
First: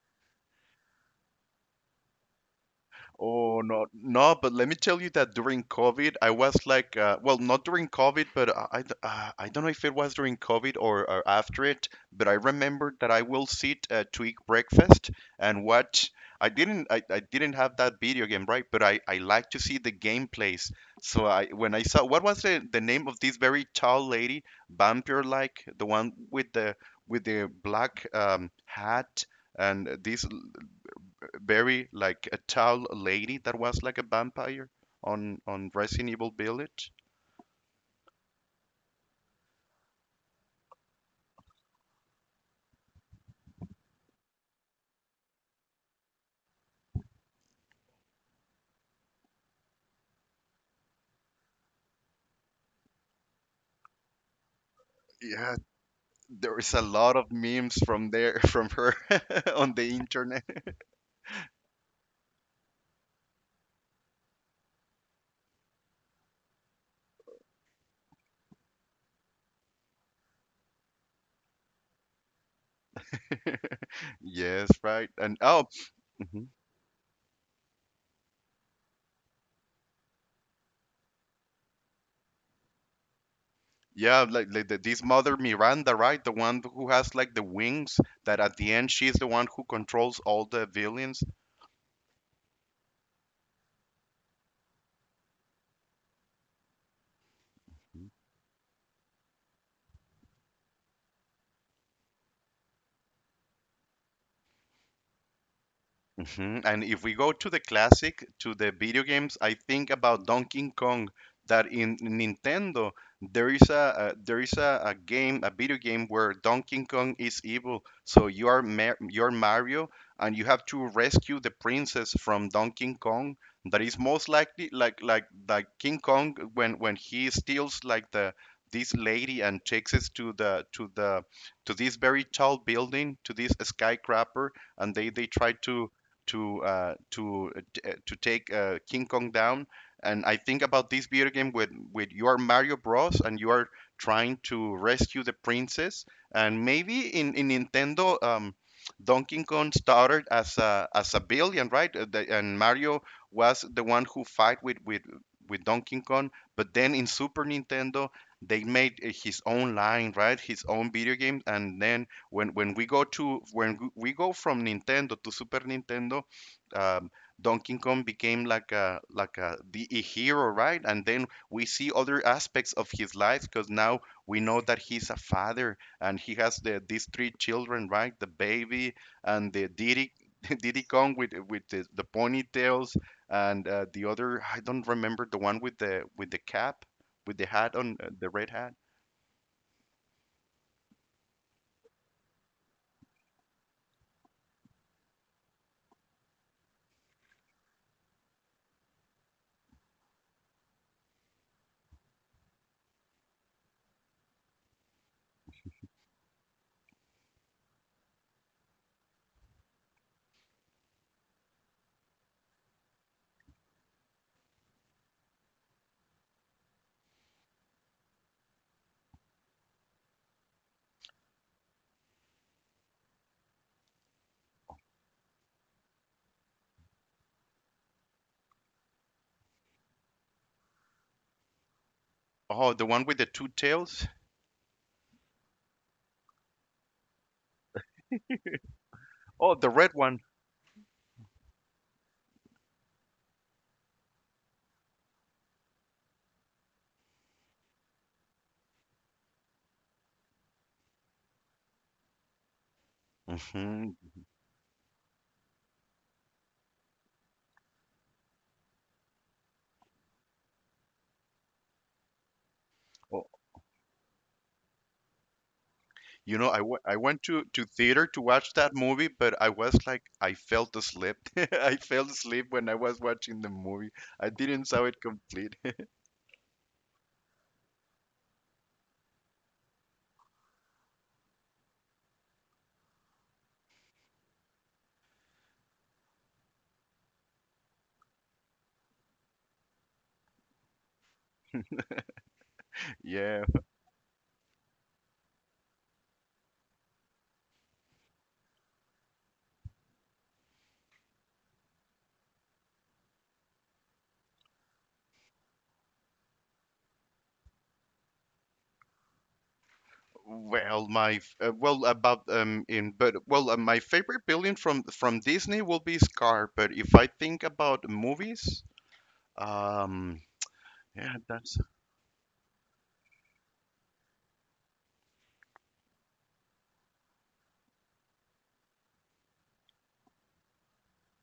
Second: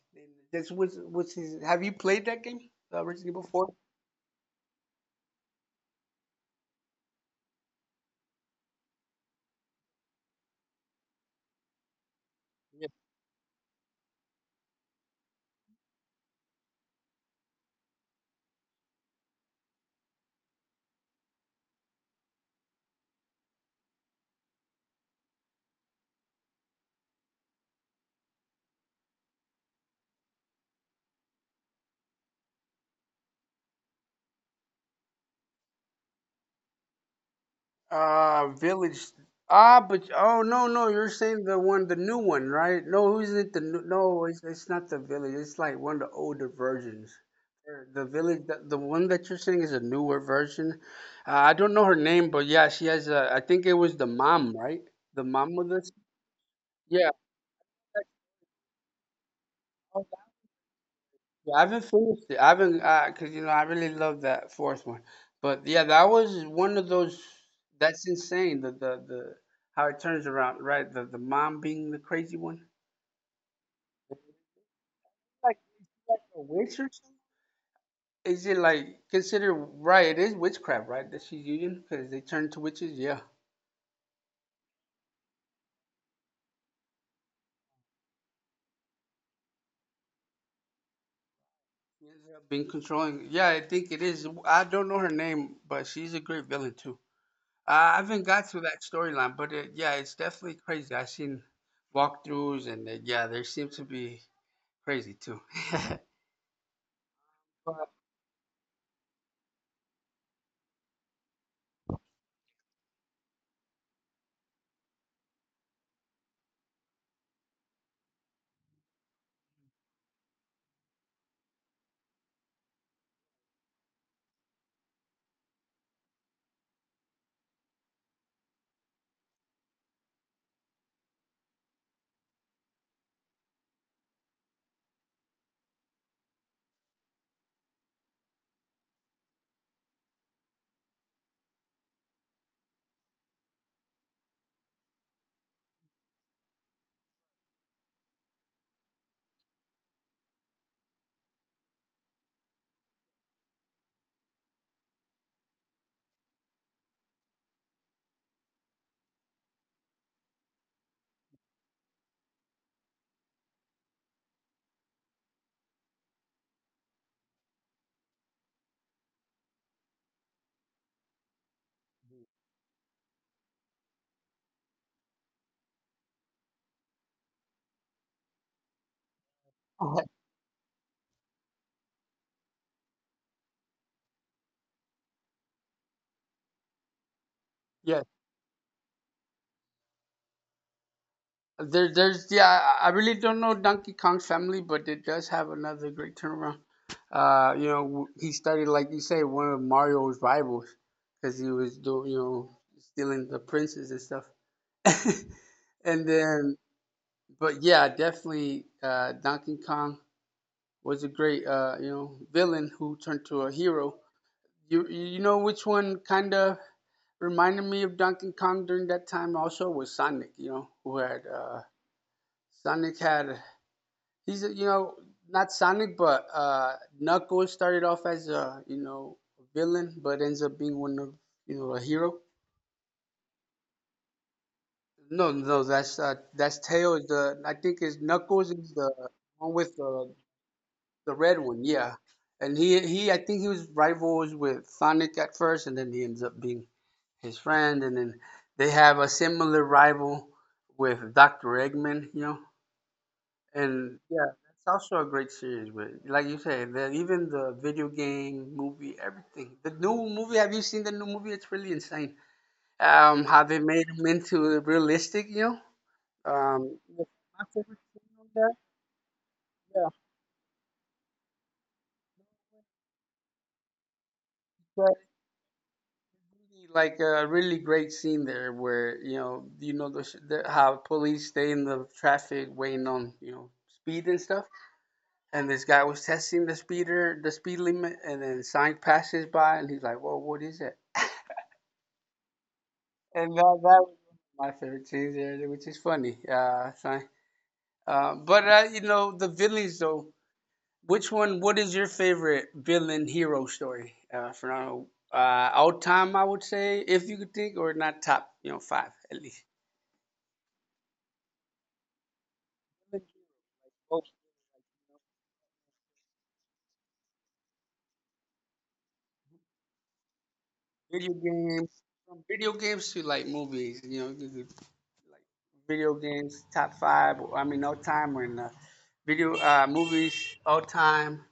That's what's what's his, have you played that game, uh, Resident Evil
Oh
Four?
no, no! But let me tell you that during COVID, I was like, uh, well, not during COVID, but I, I d- uh, I don't know if it was during COVID or, or after it. But I
Yeah.
remembered that I will sit uh, to eat breakfast and watch. I didn't, I, I didn't have that video game, right? But I, I like to see the gameplays. So I, when I saw what was the, the name of this very tall lady, vampire like, the one with the with the black um, hat, and this very like a tall lady that was like a vampire on on Resident Evil Village.
Uh, Village. Ah, but oh no no, you're saying the one, the new one, right? No, who's it? The new, no, it's, it's not the Village. It's like one of the older versions. Or The Village, the, the one that you're saying is a newer version. Uh, I don't know her name, but yeah, she has a. I think it was the mom, right? The mom
Yeah,
of this.
there is a
Yeah.
lot of memes from there, from her, [laughs] on the internet.
Yeah, I haven't finished it. I haven't, uh 'cause Because, you know, I really love that fourth one. But yeah, that was one of those. That's insane. The the the How it turns around, right? The the mom being the crazy one.
[laughs] Yes, right. And,
Like,
oh,
like a
mhm.
witch or something. Is it like considered right? It is witchcraft, right? That she's using because they turn to witches. Yeah,
Yeah, like, like the, this mother Miranda, right? The one who has like the wings, that at the end she's the one who controls all the villains.
she ends up being controlling. Yeah, I think it is. I don't know her name, but she's a great villain too. Uh, I haven't got through that storyline, but it, yeah, it's definitely crazy. I've seen walkthroughs, and uh, yeah, there seems to be crazy too. [laughs]
Hmm. And if we go to the classic, to the video games, I think about Donkey Kong. That in Nintendo there is a, uh, there is a, a game, a video game where Donkey Kong is evil. So you are Mar- you're Mario, and you have to rescue the princess from Donkey Kong. That is most likely like like like King Kong, when when he steals like the this lady and takes us to the to the to this very tall building, to this skyscraper, and they they try to to uh, to uh, uh, to take uh, King Kong down. And I think about this video game with with you are Mario Bros. And you are trying to rescue the princess. And maybe in in Nintendo, um, Donkey Kong started as a as a billion, right? Uh, the- And Mario was the one who fight with with with Donkey Kong. But then in Super Nintendo, they made uh, his own line, right? His own video game, and then when when we go to, when we go from Nintendo to Super Nintendo, um, Donkey Kong became like a, like a, the a hero, right? And then we see other aspects of his life, because now we know that he's a father and he has the these three children, right? The baby and the
But
Diddy, [laughs] Diddy Kong with with the, the ponytails, and uh, the other, I don't remember the one with the with the cap, with the hat on,
yeah,
uh, the red hat.
there, there's, yeah, I I really don't know Donkey Kong's family, but it does have another great turnaround. Uh, you know, w- he started, like you say, one of Mario's rivals because he was doing, you know, stealing the princes and stuff. [laughs] And then, but yeah, definitely uh, Donkey Kong was a great, uh, you know, villain who turned to a hero. You you know which one kind of reminded me of Donkey Kong during that time also was Sonic. You know who had, uh, Sonic had, he's a-, you know, not Sonic, but uh, Knuckles started off as a, you know, villain, but ends up being one of, you know, a hero.
Oh, the one with the two tails.
No, no, that's uh, that's Tails. The I think is Knuckles is the
Oh,
one
the
with
red
the
one.
The red one, yeah. And he he I think he was rivals with Sonic at first, and then he ends up being his friend, and then they have a similar rival with doctor Eggman, you know.
Hmm.
And yeah, that's also a great series with, like you said, the, even the video game, movie, everything. The new movie, have you seen the new movie? It's really insane. Um
Oh,
how they made him into realistic, you know.
you know, I
Um
wa- I went to to theater to watch that movie, but I was like, I fell asleep. [laughs] I fell asleep when I was watching the movie. I didn't saw it complete. [laughs]
like a really great scene there where, you know, you know the, sh- the how police stay in the traffic waiting on, you know, speed and stuff, and this guy was testing the speeder the speed limit, and then sign passes by, and he's like, "Whoa, what is it?" And
Yeah.
that, that was my favorite scene there, which is funny, uh, sign. Uh but uh, you know, the villains though, which one, what is your favorite villain hero story, uh for, uh all time, I would say, if you could think or not top, you know, five at least.
Well, my f- uh, well, about um, in, but well, uh, my
Oh,
favorite building from from Disney will be Scar. But if I think about movies, um,
video
yeah, that's,
games. From video games to like movies. You know, you could, like, video games top five. I mean, all time or not. Video, uh, movies all time.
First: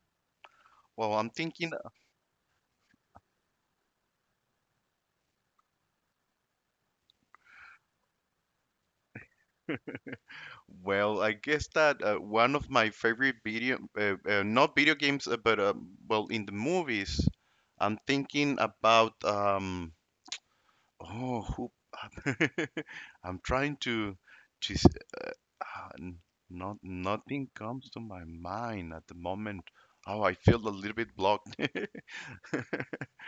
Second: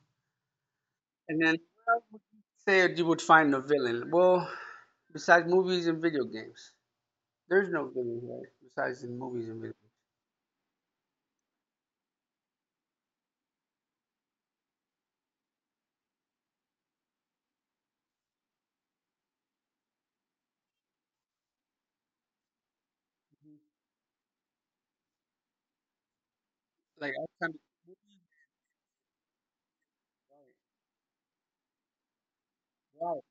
well, I'm
And then
thinking.
well, say you would find a villain. Well, besides movies and video games, there's no villain right? Besides in movies and video games.
Well, I guess that uh, one of my favorite video, uh, uh, not video games, uh, but uh, well, in the movies, I'm thinking about, um, oh, who, [laughs] I'm trying to, to, s- uh, n- not,
Like all
nothing
time.
comes to my mind at the moment. Oh, I feel a little bit blocked. [laughs]
Right. Right. [laughs]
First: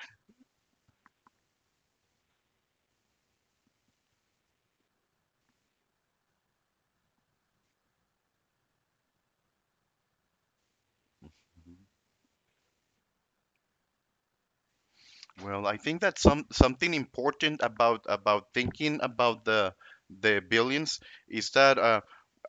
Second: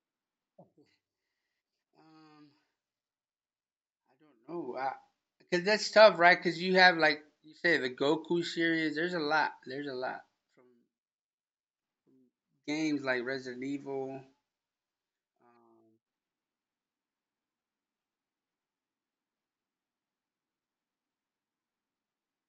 Um, I don't know. I, cause that's tough, right? Cause you have like you say the Goku series. There's a lot. There's a lot from games like Resident Evil.
Well, I
Um,
think that's some, something important about about thinking about the the billions is that, uh,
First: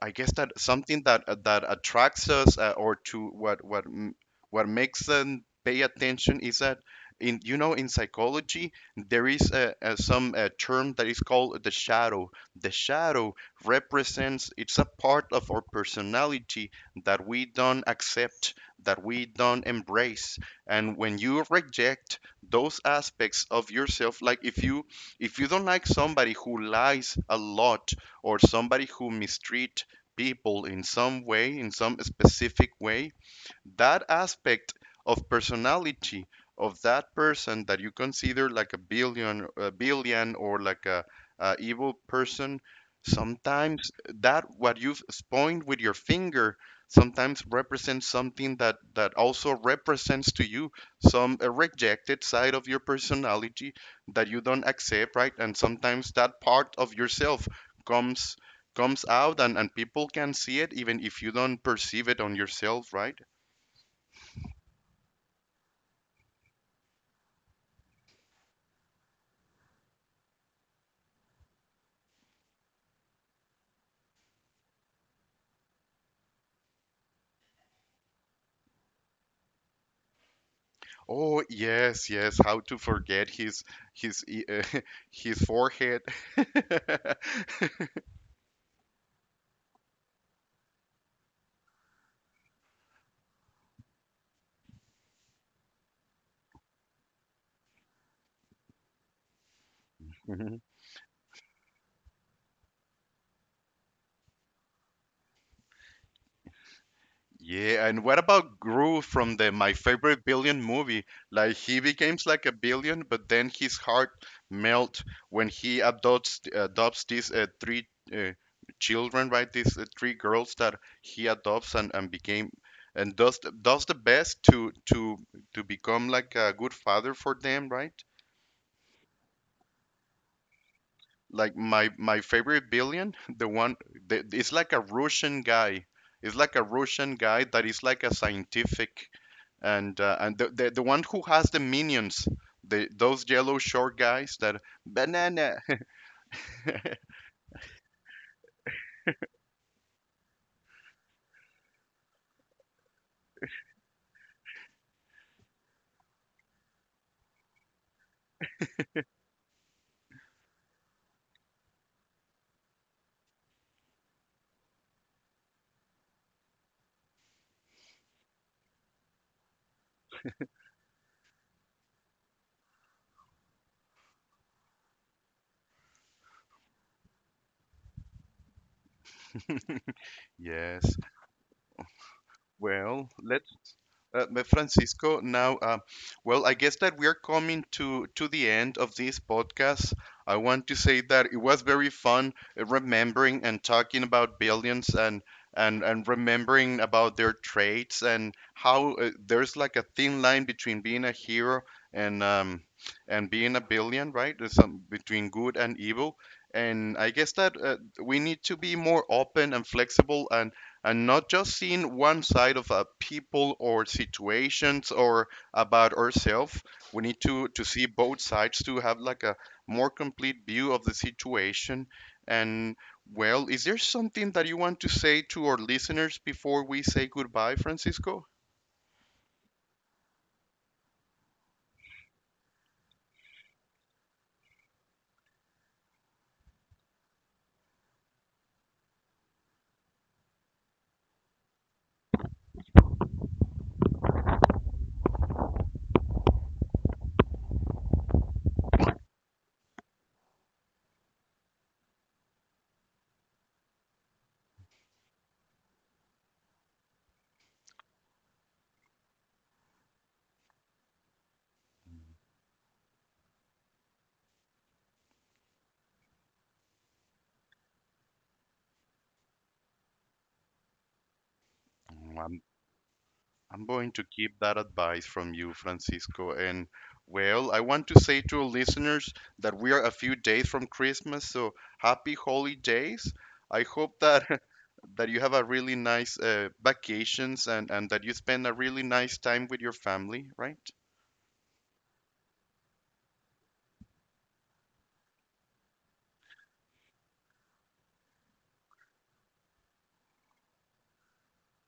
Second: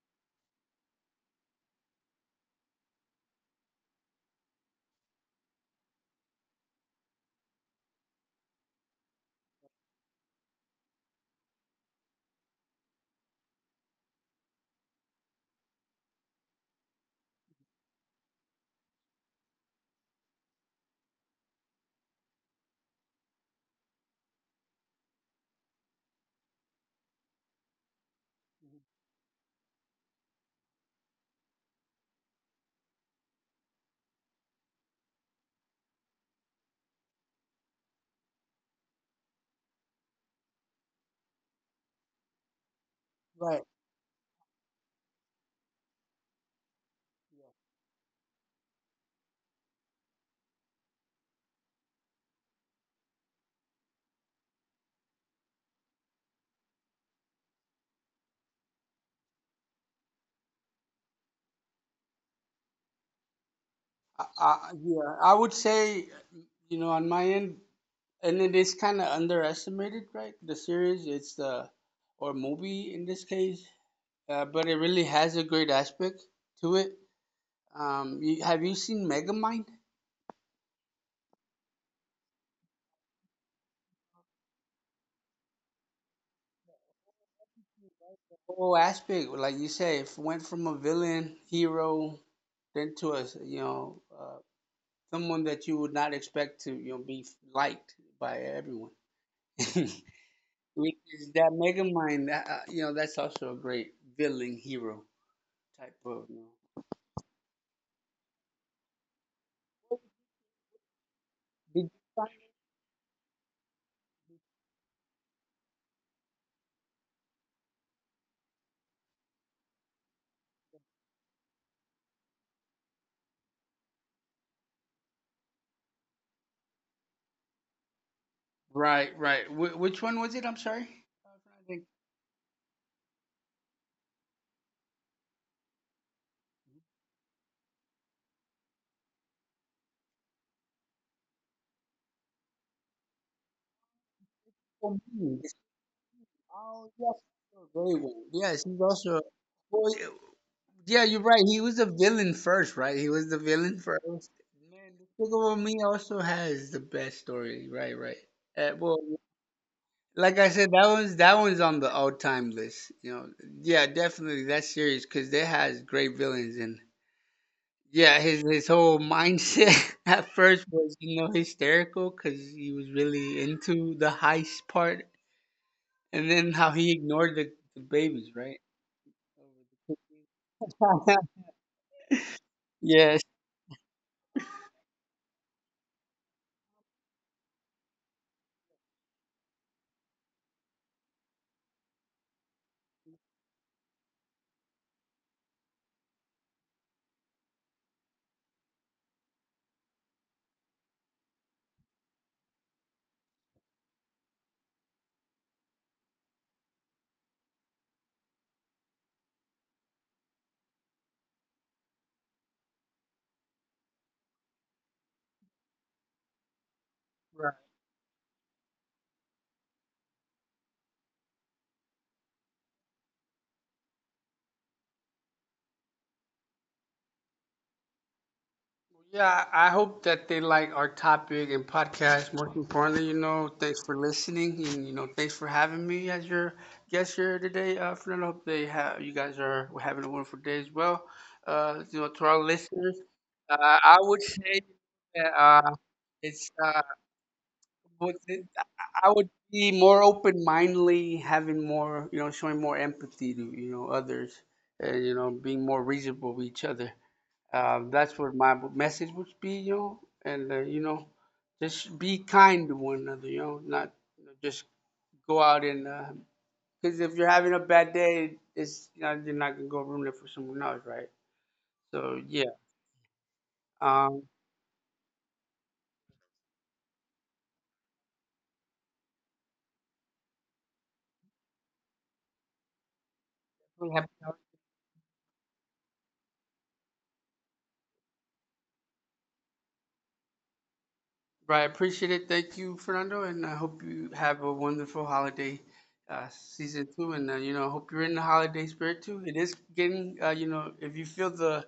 I guess that something that, uh, that attracts us, uh, or to what, what m- what makes them pay attention, is that in, you know, in psychology there is a, a, some uh term that is called the shadow. The shadow represents, it's a part of our personality that we don't accept, that we don't embrace, and when you reject those aspects of yourself, like if you, if you don't like somebody who lies a lot, or somebody who mistreat people in some way, in some specific way, that aspect of personality of that person that you consider like a billion, a billion, or like a, a evil person,
Right.
sometimes that what you've pointed with your finger sometimes represents something that that also represents to you some uh, rejected side of your personality that you don't accept, right? And sometimes that part of yourself comes comes out, and, and people can see it even if you don't perceive it on yourself, right?
I, I, yeah, I would say, you know, on my end, and it is kind of underestimated, right? The series, it's the, or movie in this case, uh, but it really has a great aspect to it. Um, you, have you seen Megamind? The
Oh yes, yes. How to forget his his e- uh, [laughs] his forehead? [laughs]
whole aspect, like you say, if went from a villain, hero, then to a, s- you know, uh, someone that you would not expect to, you know, be liked by everyone. [laughs]
Mhm.
Which is that Megamind, that, uh, you know, that's also a great villain hero type of. You know.
Yeah, and what about Gru from the My Favorite Billion movie? Like he
Did you
becomes
find?
like a billion, but then his heart melt when he adopts adopts these uh, three uh, children, right? These uh, three girls that he adopts, and and became and does the- does the best to to to become like a good father for them, right?
Right, right. Wh- which one was it? I'm sorry.
Like
I think-
my my favorite billion, the one, the, it's like a Russian guy. It's like a Russian guy that is like a scientific, and uh, and the, the the one who has the minions, the those yellow short guys that
Oh, hmm, this-
banana.
oh,
[laughs]
yes, oh, very well. Yes, he's also. Well, y- yeah, you're right. He was a villain first, right? He was the villain first. Man, Despicable Me also has the best story. Right, right. Uh, well, like I said, that one's, that one's on the all time list. You know, yeah, definitely that series because they has great villains. And yeah, his his whole mindset [laughs] at first was, you know, hysterical because he was really into the heist part, and then how he ignored the, the babies, right?
Yes.
[laughs]
Well,
Yes.
let's, uh, but Francisco, now, uh, well, I guess that we are coming to to the end of this podcast. I want to say that it was very fun, uh, remembering and talking about billions, and and and remembering about their traits, and how, uh, there's like a thin line between being a hero and, um, and being a billion, right? There's some between good and evil. And I guess that, uh, we need to be more open and flexible, and and not just seeing one side of a people or situations or about ourselves. We need to to see both sides to have like a more complete view of the situation. And, well, is there something that you want to say to our listeners before we say goodbye, Francisco?
Yeah, I hope that they like our topic and podcast. Most importantly, you know, thanks for listening, and you know, thanks for having me as your guest here today. Uh, Fernando, hope they have, you guys are having a wonderful day as well. Uh, you know, to our listeners, uh, I would say that uh, it's uh, would- I would be more open-mindedly, having more, you know, showing more empathy to, you know, others, and, you know, being more reasonable with each other. Uh, that's what my message would be, you know. And uh, you know, just be kind to one another, you know. Not, you know, just go out and, because if you're having a bad day, it's, you know, you're not gonna go ruin it for someone else, right? So yeah,
I'm going to
um,
keep that advice from you, Francisco. And, well, I want to say to our listeners that we are a few days from Christmas, so happy holidays. I
we
hope
have-
that [laughs] that you have a really nice uh, vacations, and and that you spend a really nice time with your family, right?
right. I appreciate it. Thank you, Fernando, and I hope you have a wonderful holiday. Uh, season too. And uh, you know, I hope you're in the holiday spirit too. It is getting, uh, you know, if you feel the the